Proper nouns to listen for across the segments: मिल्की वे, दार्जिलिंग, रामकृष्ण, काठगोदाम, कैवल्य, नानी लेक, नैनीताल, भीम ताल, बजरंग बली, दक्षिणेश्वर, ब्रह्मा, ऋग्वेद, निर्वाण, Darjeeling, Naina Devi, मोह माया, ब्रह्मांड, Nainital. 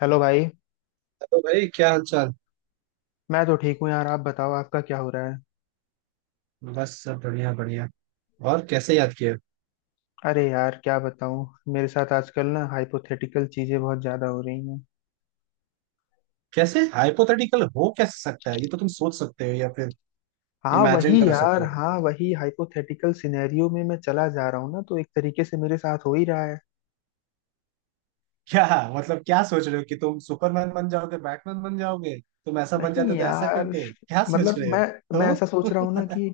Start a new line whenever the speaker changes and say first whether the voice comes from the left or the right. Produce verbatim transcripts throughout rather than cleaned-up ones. left: Hello भाई।
right: Hello भाई, क्या हाल चाल।
left: मैं तो ठीक हूँ यार, आप बताओ आपका क्या हो रहा है।
right: बस सब बढ़िया बढ़िया। और कैसे याद किया?
left: अरे यार क्या बताऊँ, मेरे साथ आजकल ना हाइपोथेटिकल चीजें बहुत ज्यादा हो रही हैं।
right: कैसे हाइपोथेटिकल हो कैसे सकता है, ये तो तुम सोच सकते हो या फिर
left: हाँ
right: इमेजिन
left: वही
right: कर सकते
left: यार,
right: हो।
left: हाँ वही हाइपोथेटिकल सिनेरियो में मैं चला जा रहा हूँ ना, तो एक तरीके से मेरे साथ हो ही रहा है।
right: क्या मतलब, क्या सोच रहे हो कि तुम सुपरमैन बन जाओगे, बैटमैन बन जाओगे? तुम ऐसा बन
left: नहीं
right: जाते तो ऐसा
left: यार,
right: करते, क्या सोच
left: मतलब
right: रहे हो?
left: मैं मैं
right: तो
left: ऐसा सोच रहा हूँ ना कि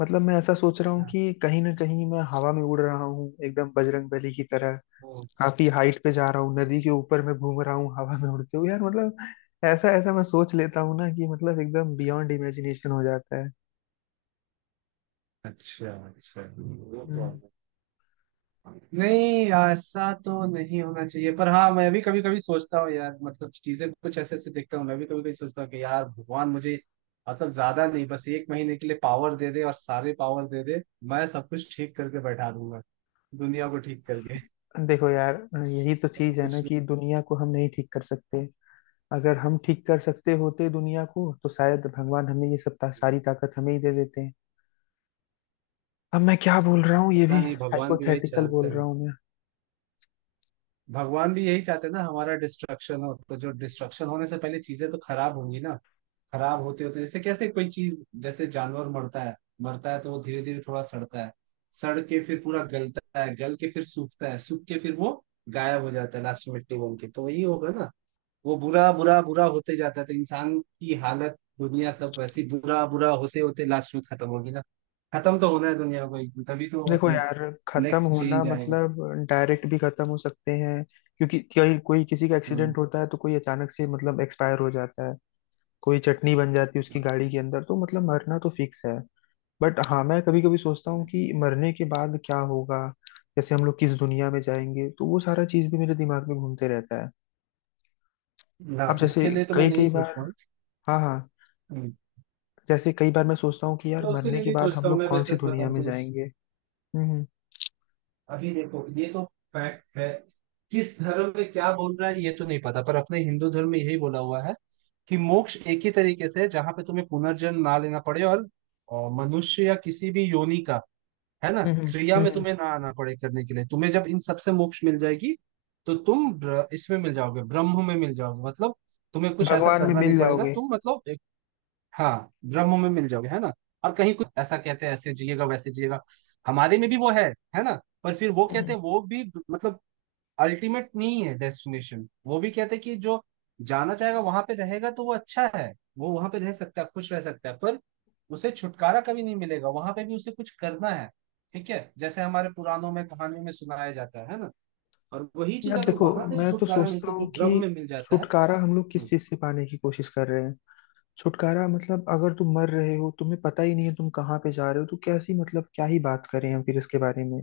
left: मतलब मैं ऐसा सोच रहा हूँ
right: हाँ।
left: कि कहीं ना कहीं मैं हवा में उड़ रहा हूँ एकदम बजरंग बली की तरह।
right: ओ।
left: काफी हाइट पे जा रहा हूँ,
right: ओ।
left: नदी के ऊपर मैं घूम रहा हूँ हवा में उड़ते हुए यार, मतलब ऐसा ऐसा मैं सोच लेता हूँ ना कि मतलब एकदम बियॉन्ड इमेजिनेशन हो जाता है।
right: अच्छा अच्छा, वो तो
left: हम्म।
right: है। नहीं, ऐसा तो नहीं होना चाहिए, पर हाँ मैं भी कभी कभी सोचता हूँ यार। मतलब चीजें कुछ ऐसे ऐसे देखता हूँ, मैं भी कभी कभी सोचता हूँ कि यार भगवान मुझे मतलब ज्यादा नहीं, बस एक महीने के लिए पावर दे दे, और सारे पावर दे दे। मैं सब कुछ ठीक करके बैठा दूंगा, दुनिया को ठीक करके।
left: देखो यार, यही तो
right: और
left: चीज है ना
right: कुछ नहीं।
left: कि दुनिया को हम नहीं ठीक कर सकते। अगर हम ठीक कर सकते होते दुनिया को तो शायद भगवान हमें ये सब ता, सारी ताकत हमें ही दे देते हैं। अब मैं क्या बोल रहा हूँ ये
right: पता
left: भी
right: नहीं, भगवान भी वही
left: हाइपोथेटिकल
right: चाहते
left: बोल
right: हैं।
left: रहा हूँ मैं।
right: भगवान भी यही चाहते हैं ना, हमारा डिस्ट्रक्शन हो, तो जो डिस्ट्रक्शन होने से पहले चीजें तो खराब होंगी ना। खराब होते होते, जैसे कैसे कोई चीज जैसे जानवर मरता है, मरता है तो वो धीरे धीरे थोड़ा सड़ता है। सड़ के फिर पूरा गलता है, गल के फिर सूखता है, सूख के फिर वो गायब हो जाता है, लास्ट में मिट्टी बन के। तो वही होगा ना, वो बुरा बुरा बुरा होते जाता है। तो इंसान की हालत, दुनिया सब वैसी बुरा बुरा होते होते लास्ट में खत्म होगी ना। खत्म तो होना है दुनिया को एक दिन, तभी तो
left: देखो
right: मतलब
left: यार, खत्म
right: नेक्स्ट
left: होना
right: चेंज आएगा।
left: मतलब डायरेक्ट भी खत्म हो सकते हैं। क्योंकि कोई कोई किसी का
right: हम्म
left: एक्सीडेंट होता है तो कोई अचानक से मतलब एक्सपायर हो जाता है। कोई चटनी बन जाती है उसकी
right: हम्म,
left: गाड़ी के अंदर, तो मतलब मरना तो फिक्स है। बट हाँ, मैं कभी कभी सोचता हूँ
right: हम्म।
left: कि मरने के बाद क्या होगा। जैसे हम लोग किस दुनिया में जाएंगे, तो वो सारा चीज भी मेरे दिमाग में घूमते रहता है।
right: ना,
left: अब जैसे
right: उसके लिए तो मैं
left: कई
right: नहीं
left: कई
right: सोच
left: बार
right: रहा हूँ।
left: हाँ हाँ,
right: हम्म।
left: जैसे कई बार मैं सोचता हूँ कि यार
right: मैं उसके
left: मरने
right: लिए
left: के
right: नहीं
left: बाद
right: सोचता
left: हम
right: हूँ,
left: लोग
right: मैं
left: कौन सी
right: वैसे
left: दुनिया
right: बताऊँ
left: में
right: तो
left: जाएंगे। हम्म
right: अभी देखो, ये तो फैक्ट है। किस धर्म में क्या बोल रहा है ये तो नहीं पता, पर अपने हिंदू धर्म में यही बोला हुआ है कि मोक्ष एक ही तरीके से है, जहां पे तुम्हें पुनर्जन्म ना लेना पड़े, और, और मनुष्य या किसी भी योनि का, है ना,
left: हम्म, हम्म,
right: क्रिया
left: हम्म,
right: में
left: हम्म।
right: तुम्हें ना आना पड़े करने के लिए। तुम्हें जब इन सबसे मोक्ष मिल जाएगी, तो तुम ब्र- इसमें मिल जाओगे, ब्रह्म में मिल जाओगे। मतलब तुम्हें कुछ ऐसा
left: भगवान में
right: करना नहीं
left: मिल
right: पड़ेगा,
left: जाओगे।
right: तुम मतलब। हाँ ब्रह्म में मिल जाओगे, है ना। और कहीं कुछ ऐसा कहते हैं, ऐसे जिएगा वैसे जिएगा, हमारे में भी वो है है ना। पर फिर वो कहते हैं वो भी मतलब अल्टीमेट नहीं है डेस्टिनेशन। वो भी कहते हैं कि जो जाना चाहेगा वहां पे रहेगा तो वो अच्छा है, वो वहां पे रह सकता है, खुश रह सकता है, पर उसे छुटकारा कभी नहीं मिलेगा। वहां पे भी उसे कुछ करना है, ठीक है, जैसे हमारे पुराणों में कहानियों में सुनाया जाता है है ना। और वही चीज,
left: यार
right: अगर
left: देखो,
right: वहां पे भी
left: मैं तो
right: छुटकारा
left: सोचता
right: मिलता है, जो
left: हूँ
right: ब्रह्म में
left: कि
right: मिल जाता है।
left: छुटकारा हम लोग
right: हम्म।
left: किस चीज से पाने की कोशिश कर रहे हैं। छुटकारा मतलब अगर तुम मर रहे हो, तुम्हें पता ही नहीं है तुम कहाँ पे जा रहे हो, तो कैसी मतलब क्या ही बात करें हम फिर इसके बारे में।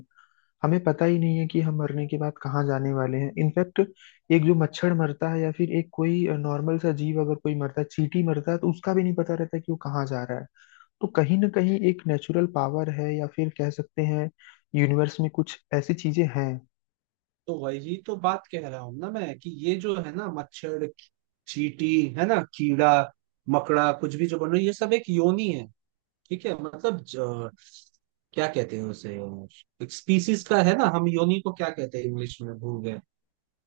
left: हमें पता ही नहीं है कि हम मरने के बाद कहाँ जाने वाले हैं इनफैक्ट। एक जो मच्छर मरता है या फिर एक कोई नॉर्मल सा जीव अगर कोई मरता है, चींटी मरता है, तो उसका भी नहीं पता रहता कि वो कहाँ जा रहा है। तो कहीं ना कहीं एक नेचुरल पावर है या फिर कह सकते हैं यूनिवर्स में कुछ ऐसी चीजें हैं।
right: तो वही तो बात कह रहा हूँ ना मैं, कि ये जो है ना मच्छर, चींटी, है ना कीड़ा मकड़ा, कुछ भी जो बन रही, ये सब एक योनि है। ठीक है, मतलब ज- क्या कहते हैं उसे, एक स्पीसीज का। है ना, हम योनि को क्या कहते हैं इंग्लिश में भूल गए।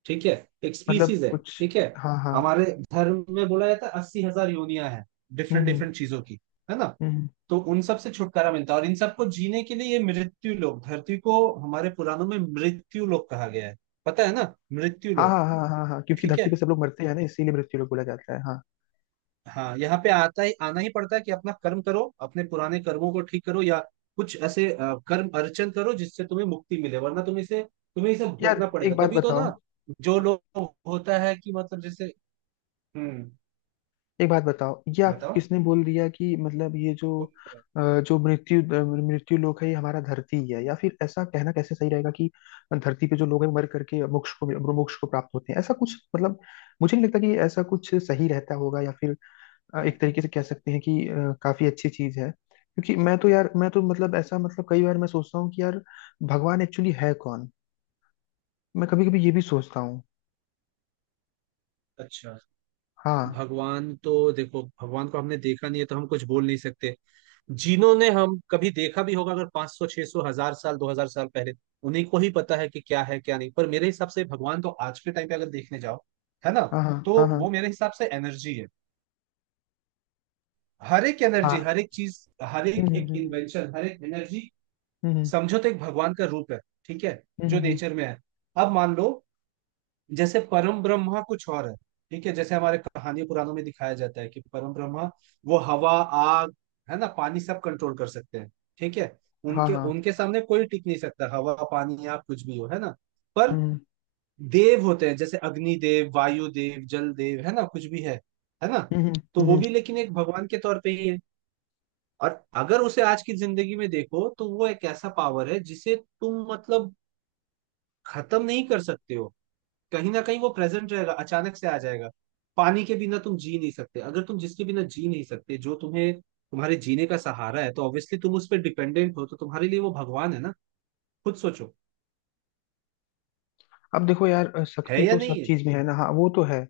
right: ठीक है, एक स्पीसीज
left: मतलब
right: है,
left: कुछ
right: ठीक है।
left: हाँ हाँ।
right: हमारे धर्म में बोला जाता है अस्सी हजार योनियां हैं,
left: हम्म
right: डिफरेंट
left: हम्म,
right: डिफरेंट चीजों की, है ना।
left: हम्म।
right: तो उन सब से छुटकारा मिलता है, और इन सबको जीने के लिए ये मृत्यु लोक, धरती को हमारे पुराणों में मृत्यु लोक कहा गया है, पता है ना, मृत्यु
left: हाँ
right: लोक।
left: हाँ हाँ हाँ हाँ, क्योंकि
right: ठीक है,
left: धरती पे सब लोग मरते हैं ना, इसीलिए मृत्यु लोग बोला जाता है हाँ।
right: हाँ, यहाँ पे आता ही, आना ही पड़ता है कि अपना कर्म करो, अपने पुराने कर्मों को ठीक करो, या कुछ ऐसे अ, कर्म अर्चन करो जिससे तुम्हें मुक्ति मिले, वरना तुम इसे, तुम्हें इसे
left: यार
right: भोगना पड़ेगा,
left: एक बात
right: तभी तो
left: बताओ,
right: ना। जो लोग होता है कि मतलब जैसे। हम्म।
left: एक बात बताओ ये आपको
right: बताओ,
left: किसने बोल दिया कि मतलब ये जो
right: कौन सा बात?
left: अ, जो मृत्यु मृत्यु लोक है ये हमारा धरती ही है, या फिर ऐसा कहना कैसे सही रहेगा कि धरती पे जो लोग हैं मर करके मोक्ष को मोक्ष को प्राप्त होते हैं ऐसा कुछ। मतलब मुझे नहीं लगता कि ऐसा कुछ सही रहता होगा, या फिर अ, एक तरीके से कह सकते हैं कि अ, काफी अच्छी चीज है। क्योंकि मैं तो यार, मैं तो मतलब ऐसा मतलब कई बार मैं सोचता हूँ कि यार भगवान एक्चुअली है कौन। मैं कभी कभी ये भी सोचता हूँ।
right: अच्छा।
left: हाँ
right: भगवान तो देखो, भगवान को हमने देखा नहीं है, तो हम कुछ बोल नहीं सकते। जिन्होंने हम कभी देखा भी होगा अगर, पाँच सौ छह सौ हजार साल, दो हज़ार साल पहले, उन्हीं को ही पता है कि क्या है क्या नहीं। पर मेरे हिसाब से भगवान तो आज के टाइम पे अगर देखने जाओ, है ना,
left: हाँ हाँ हाँ
right: तो
left: हाँ
right: वो मेरे हिसाब से एनर्जी है। हर एक एनर्जी,
left: हाँ।
right: हर एक चीज, हर एक
left: हम्म
right: एक
left: हम्म
right: इन्वेंशन, हर एक एनर्जी
left: हम्म हम्म,
right: समझो, तो एक भगवान का रूप है, ठीक है,
left: हम्म,
right: जो
left: हम्म,
right: नेचर में है। अब मान लो, जैसे परम ब्रह्मा कुछ और है। ठीक है, जैसे हमारे कहानी पुराणों में दिखाया जाता है कि परम ब्रह्मा वो हवा, आग, है ना, पानी सब कंट्रोल कर सकते हैं। ठीक है,
left: हाँ
right: उनके
left: हाँ।
right: उनके सामने कोई टिक नहीं सकता, हवा पानी आग कुछ भी हो, है ना। पर
left: हम्म
right: देव होते हैं, जैसे अग्नि देव, वायु देव, जल देव, है ना, कुछ भी है है ना।
left: हम्म
right: तो
left: हम्म
right: वो
left: हम्म।
right: भी लेकिन एक भगवान के तौर पे ही है। और अगर उसे आज की जिंदगी में देखो तो वो एक ऐसा पावर है जिसे तुम मतलब खत्म नहीं कर सकते हो। कहीं ना कहीं वो प्रेजेंट रहेगा, अचानक से आ जाएगा। पानी के बिना तुम जी नहीं सकते, अगर तुम जिसके बिना जी नहीं सकते, जो तुम्हें तुम्हारे जीने का सहारा है, तो ऑब्वियसली तुम उस पर डिपेंडेंट हो, तो तुम्हारे लिए वो भगवान है ना। खुद सोचो,
left: अब देखो यार, अ,
right: है
left: शक्ति
right: या
left: तो
right: नहीं
left: सब
right: है।
left: चीज में है ना, हाँ वो तो है।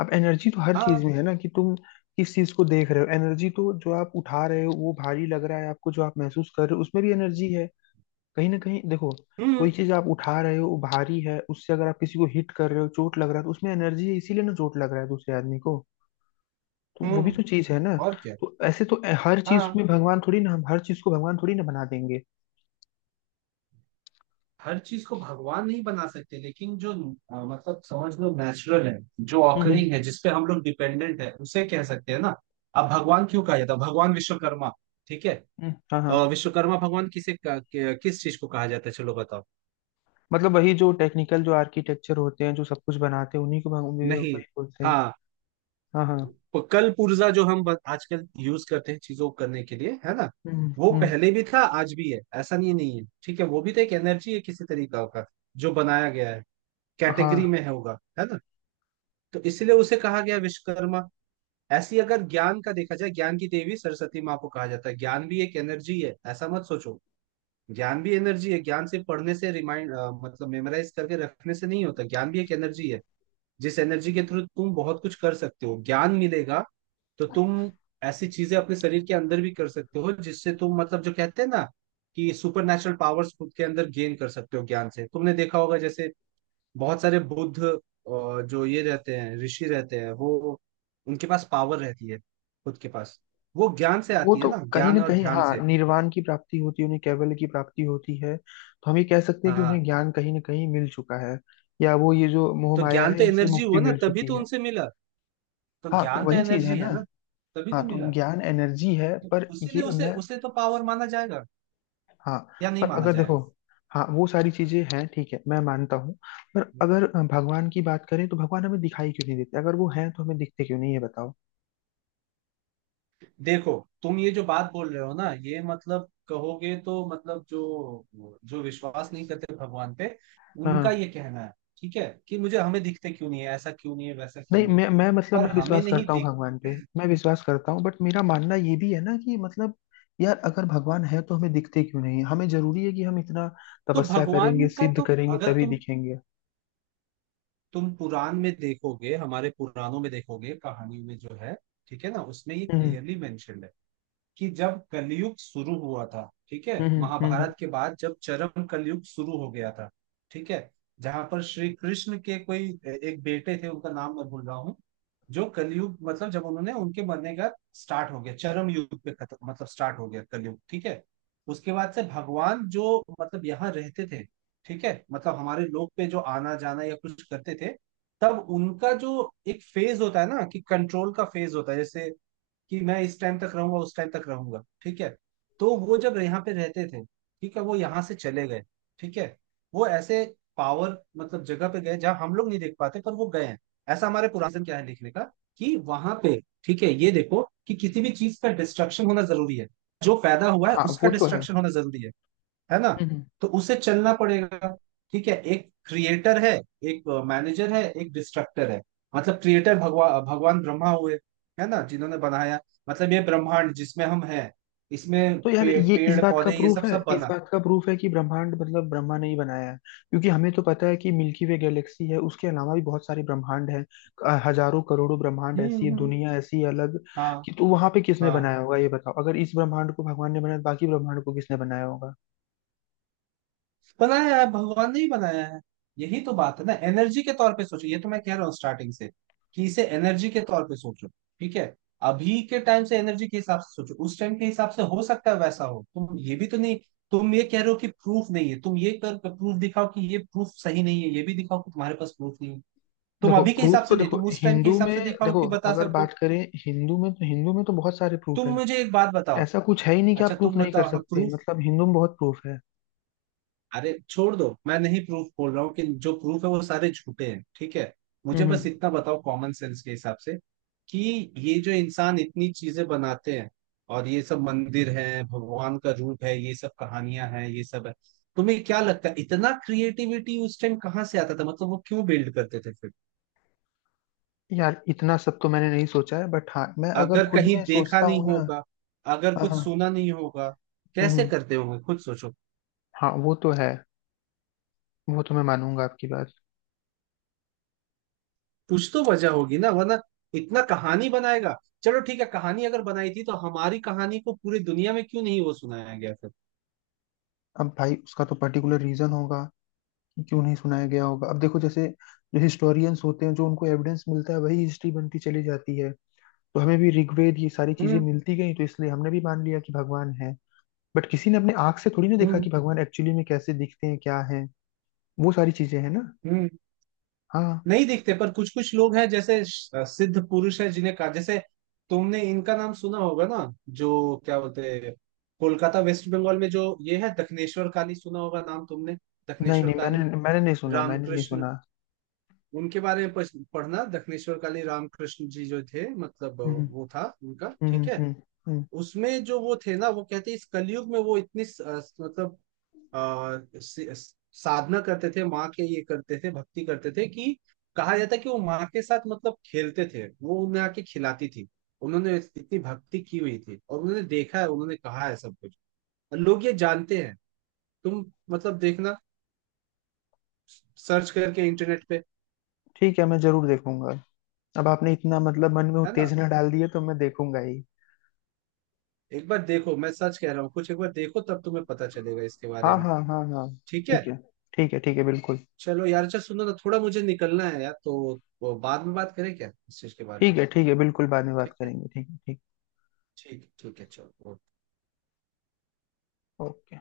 left: अब एनर्जी तो हर चीज
right: हाँ।
left: में है ना, कि तुम किस चीज को देख रहे हो। एनर्जी तो जो आप उठा रहे हो वो भारी लग रहा है आपको, जो आप महसूस कर रहे हो उसमें भी एनर्जी है। कहीं ना कहीं देखो,
right: हम्म
left: कोई चीज आप उठा रहे हो वो भारी है, उससे अगर आप किसी को हिट कर रहे हो चोट लग रहा है, तो उसमें एनर्जी है इसीलिए ना चोट लग रहा है दूसरे आदमी को। तो वो भी
right: हम्म।
left: तो चीज है ना।
right: और क्या।
left: तो ऐसे तो हर चीज
right: हाँ,
left: में भगवान थोड़ी ना, हम हर चीज को भगवान थोड़ी ना बना देंगे।
right: हर चीज को भगवान नहीं बना सकते, लेकिन जो अ, मतलब समझ लो नेचुरल है, जो
left: हम्म हम्म
right: ऑकरिंग है, जिसपे हम लोग डिपेंडेंट है, उसे कह सकते हैं ना। अब भगवान क्यों कहा जाता है भगवान विश्वकर्मा, ठीक है।
left: हम्म, हाँ हाँ।
right: अ, विश्वकर्मा भगवान किसे का- कि- किस चीज को कहा जाता है, चलो बताओ।
left: मतलब वही जो टेक्निकल जो आर्किटेक्चर होते हैं जो सब कुछ बनाते हैं, उन्हीं को भग- वही
right: नहीं।
left: वही बोलते हैं।
right: हाँ,
left: हाँ हाँ।
right: प- कल पुर्जा जो हम ब- आजकल यूज करते हैं चीजों को करने के लिए, है ना,
left: हम्म
right: वो
left: हम्म।
right: पहले भी था आज भी है, ऐसा नहीं नहीं है। ठीक है, वो भी तो एक एनर्जी है किसी तरीका का जो बनाया गया है, कैटेगरी
left: हाँ,
right: में है होगा, है ना। तो इसलिए उसे कहा गया विश्वकर्मा। ऐसी अगर ज्ञान का देखा जाए, ज्ञान की देवी सरस्वती माँ को कहा जाता है। ज्ञान भी एक एनर्जी है, ऐसा मत सोचो ज्ञान भी एनर्जी है। ज्ञान सिर्फ पढ़ने से रिमाइंड मतलब मेमोराइज करके रखने से नहीं होता, ज्ञान भी एक एनर्जी है, जिस एनर्जी के थ्रू तुम बहुत कुछ कर सकते हो। ज्ञान मिलेगा तो तुम ऐसी चीजें अपने शरीर के अंदर भी कर सकते हो, जिससे तुम मतलब जो कहते हैं ना कि सुपर नेचुरल पावर्स खुद के अंदर गेन कर सकते हो। ज्ञान से, तुमने देखा होगा जैसे बहुत सारे बुद्ध अ, जो ये रहते हैं, ऋषि रहते हैं, वो उनके पास पावर रहती है खुद के पास। वो ज्ञान से
left: वो
right: आती है
left: तो
right: ना,
left: कहीं
right: ज्ञान
left: ना
right: और
left: कहीं
right: ध्यान
left: हाँ,
right: से।
left: निर्वाण की प्राप्ति होती है उन्हें, कैवल्य की प्राप्ति होती है, तो हम ये कह सकते हैं कि उन्हें
right: हाँ,
left: ज्ञान कहीं ना कहीं मिल चुका है, या वो ये जो मोह
right: तो
left: माया
right: ज्ञान
left: है
right: तो
left: इनसे
right: एनर्जी
left: मुक्ति
right: हुआ ना,
left: मिल
right: तभी
left: चुकी
right: तो
left: है।
right: उनसे मिला। तो
left: हाँ तो
right: ज्ञान तो
left: वही चीज है
right: एनर्जी
left: ना।
right: है ना, तभी तो
left: हाँ,
right: मिला।
left: तो ज्ञान एनर्जी है,
right: तो
left: पर ये
right: उसीलिए उसे
left: मैं
right: उसे तो पावर माना जाएगा
left: हाँ,
right: या नहीं
left: पर
right: माना
left: अगर देखो,
right: जाएगा।
left: हाँ वो सारी चीजें हैं, ठीक है, मैं मानता हूँ। पर अगर भगवान की बात करें तो भगवान हमें दिखाई क्यों नहीं देते, अगर वो हैं तो हमें दिखते क्यों नहीं, ये बताओ।
right: देखो, तुम ये जो बात बोल रहे हो ना, ये मतलब कहोगे तो, मतलब जो जो विश्वास नहीं करते भगवान पे,
left: हाँ,
right: उनका ये कहना है, ठीक है, कि मुझे हमें दिखते क्यों नहीं है, ऐसा क्यों नहीं है, वैसा क्यों
left: नहीं
right: नहीं है।
left: मैं मैं मतलब
right: पर
left: मैं
right: हमें
left: विश्वास
right: नहीं
left: करता हूँ
right: दिख,
left: भगवान पे, मैं विश्वास करता हूँ, बट मेरा मानना ये भी है ना कि मतलब यार अगर भगवान है तो हमें दिखते क्यों नहीं है? हमें जरूरी है कि हम इतना
right: तो
left: तपस्या
right: भगवान
left: करेंगे,
right: का
left: सिद्ध
right: तो,
left: करेंगे
right: अगर
left: तभी
right: तुम,
left: दिखेंगे।
right: तुम पुराण में देखोगे, हमारे पुराणों में देखोगे कहानी में जो है, ठीक है ना, उसमें ये
left: हम्म
right: क्लियरली मेंशन्ड है कि जब कलयुग शुरू हुआ था। ठीक है,
left: हम्म हम्म हम्म,
right: महाभारत के बाद जब चरम कलयुग शुरू हो गया था, ठीक है, जहां पर श्री कृष्ण के कोई एक बेटे थे, उनका नाम मैं भूल रहा हूँ, जो कलयुग मतलब जब उन्होंने उनके मरने का स्टार्ट हो गया, चरम युग पे खत्म, मतलब स्टार्ट हो गया कलयुग। ठीक है, उसके बाद से भगवान जो मतलब यहाँ रहते थे, ठीक है, मतलब हमारे लोक पे जो आना जाना या कुछ करते थे, तब उनका जो एक फेज होता है ना कि कंट्रोल का फेज होता है जैसे कि मैं इस टाइम तक रहूंगा, उस टाइम तक रहूंगा, ठीक है। तो वो जब यहाँ पे रहते थे, ठीक है, वो यहाँ से चले गए, ठीक है। वो ऐसे पावर मतलब जगह पे गए जहाँ हम लोग नहीं देख पाते, पर वो गए हैं, ऐसा हमारे पुराने क्या है लिखने का। कि वहां पे, ठीक है, ये देखो कि किसी भी चीज का डिस्ट्रक्शन होना जरूरी है, जो पैदा हुआ है
left: हाँ
right: उसका
left: वो तो है।
right: डिस्ट्रक्शन होना जरूरी है है ना।
left: हम्म।
right: तो उसे चलना पड़ेगा। ठीक है, एक क्रिएटर है, एक मैनेजर है, एक डिस्ट्रक्टर है। मतलब क्रिएटर भगवा भगवान ब्रह्मा हुए, है ना, जिन्होंने बनाया, मतलब ये ब्रह्मांड जिसमें हम हैं, इसमें
left: तो यार
right: पे,
left: ये इस
right: पेड़
left: बात का
right: पौधे ये सब
left: प्रूफ है,
right: सब
left: इस
right: बना।
left: बात का प्रूफ है कि ब्रह्मांड मतलब ब्रह्मा ने ही बनाया है? क्योंकि हमें तो पता है कि मिल्की वे गैलेक्सी है, उसके अलावा भी बहुत सारे ब्रह्मांड हैं, अ, हजारों करोड़ों ब्रह्मांड
right: हम्म
left: ऐसी है,
right: हम्म।
left: दुनिया ऐसी है अलग।
right: हाँ
left: कि तो वहां पे किसने
right: हाँ।
left: बनाया होगा ये बताओ, अगर इस ब्रह्मांड को भगवान ने बनाया तो बाकी ब्रह्मांड को किसने बनाया होगा।
right: बनाया है, भगवान ने ही बनाया है। यही तो बात है ना, एनर्जी के तौर पे सोचो, ये तो मैं कह रहा हूँ स्टार्टिंग से कि इसे एनर्जी के तौर पे सोचो, ठीक है। अभी के टाइम से एनर्जी के हिसाब से सोचो, उस टाइम के हिसाब से हो सकता है वैसा हो। तुम ये भी तो नहीं, तुम ये कह रहे हो कि प्रूफ नहीं है, तुम ये कर प्रूफ दिखाओ कि ये प्रूफ सही नहीं है, ये भी दिखाओ कि तुम्हारे पास प्रूफ नहीं है। तुम
left: देखो
right: अभी के
left: प्रूफ
right: हिसाब से
left: तो
right: नहीं,
left: देखो
right: तुम उस टाइम के
left: हिंदू
right: हिसाब
left: में,
right: से दिखाओ
left: देखो
right: कि बता
left: अगर
right: सको।
left: बात करें हिंदू में, तो हिंदू में तो बहुत सारे प्रूफ
right: तुम
left: है।
right: मुझे एक बात बताओ।
left: ऐसा कुछ है ही नहीं कि
right: अच्छा
left: आप प्रूफ
right: तुम
left: नहीं कर
right: बताओ
left: सकते,
right: प्रूफ।
left: मतलब हिंदू में बहुत प्रूफ है।
right: अरे छोड़ दो, मैं नहीं प्रूफ बोल रहा हूँ कि जो प्रूफ है वो सारे झूठे हैं, ठीक है। मुझे बस
left: हम्म।
right: इतना बताओ कॉमन सेंस के हिसाब से, कि ये जो इंसान इतनी चीजें बनाते हैं, और ये सब मंदिर है भगवान का रूप है, ये सब कहानियां हैं, ये सब है, तुम्हें क्या लगता है इतना क्रिएटिविटी उस टाइम कहाँ से आता था, मतलब वो क्यों बिल्ड करते थे फिर?
left: यार इतना सब तो मैंने नहीं सोचा है, बट हाँ मैं अगर
right: अगर
left: खुद
right: कहीं
left: में
right: देखा
left: सोचता
right: नहीं
left: हूँ ना
right: होगा, अगर
left: हाँ
right: कुछ
left: हाँ।
right: सुना नहीं होगा, कैसे
left: हम्म।
right: करते होंगे, खुद सोचो।
left: हाँ वो तो है, वो तो मैं मानूंगा आपकी बात।
right: कुछ तो वजह होगी ना, वरना इतना कहानी बनाएगा। चलो ठीक है, कहानी अगर बनाई थी तो हमारी कहानी को पूरी दुनिया में क्यों नहीं वो सुनाया गया फिर?
left: अब भाई उसका तो पर्टिकुलर रीजन होगा कि क्यों नहीं सुनाया गया होगा। अब देखो जैसे जो हिस्टोरियंस होते हैं, जो उनको एविडेंस मिलता है वही हिस्ट्री बनती चली जाती है। तो हमें भी ऋग्वेद ये सारी चीजें
right: हम्म
left: मिलती गई, तो इसलिए हमने भी मान लिया कि भगवान है। बट किसी ने अपने आंख से थोड़ी ना देखा
right: हम्म
left: कि भगवान एक्चुअली में कैसे दिखते हैं क्या है, वो सारी चीजें हैं ना।
right: हम्म।
left: हाँ,
right: नहीं दिखते, पर कुछ कुछ लोग हैं जैसे श- सिद्ध पुरुष है, जिन्हें कहा जैसे, तुमने इनका नाम सुना होगा ना, जो क्या बोलते हैं, कोलकाता वेस्ट बंगाल में जो ये है दक्षिणेश्वर काली, सुना होगा नाम तुमने,
left: नहीं
right: दक्षिणेश्वर
left: नहीं, मैंने
right: काली,
left: मैंने नहीं सुना, मैंने नहीं
right: रामकृष्ण।
left: सुना।
right: उनके बारे में पढ़- पढ़ना, दक्षिणेश्वर काली रामकृष्ण जी जो थे, मतलब
left: हम्म।
right: वो था उनका,
left: हम्म
right: ठीक है।
left: हम्म हम्म,
right: उसमें जो वो थे ना, वो कहते इस कलयुग में वो इतनी स- अ, मतलब आ, साधना करते थे, माँ के ये करते थे, भक्ति करते थे, कि कहा जाता है कि वो माँ के साथ मतलब खेलते थे, वो उन्हें आके खिलाती थी। उन्होंने इतनी भक्ति की हुई थी, और उन्होंने देखा है, उन्होंने कहा है सब कुछ, और लोग ये जानते हैं। तुम मतलब देखना, सर्च करके इंटरनेट पे,
left: ठीक है मैं जरूर देखूंगा। अब आपने इतना मतलब मन में
right: है ना,
left: उत्तेजना डाल दी है तो मैं देखूंगा ही।
right: एक बार देखो, मैं सच कह रहा हूँ कुछ। एक बार देखो तब तुम्हें पता चलेगा इसके बारे
left: हाँ
right: में।
left: हाँ हाँ हाँ,
right: ठीक है।
left: ठीक है। ठीक है ठीक है बिल्कुल।
right: चलो यार, अच्छा सुनो ना, थोड़ा मुझे निकलना है यार, तो वो बाद में बात करें क्या इस चीज के बारे
left: ठीक
right: में।
left: है ठीक है बिल्कुल, बाद में बात
right: ठीक है,
left: करेंगे, ठीक है ठीक।
right: ठीक है, ठीक है, चलो।
left: ओके।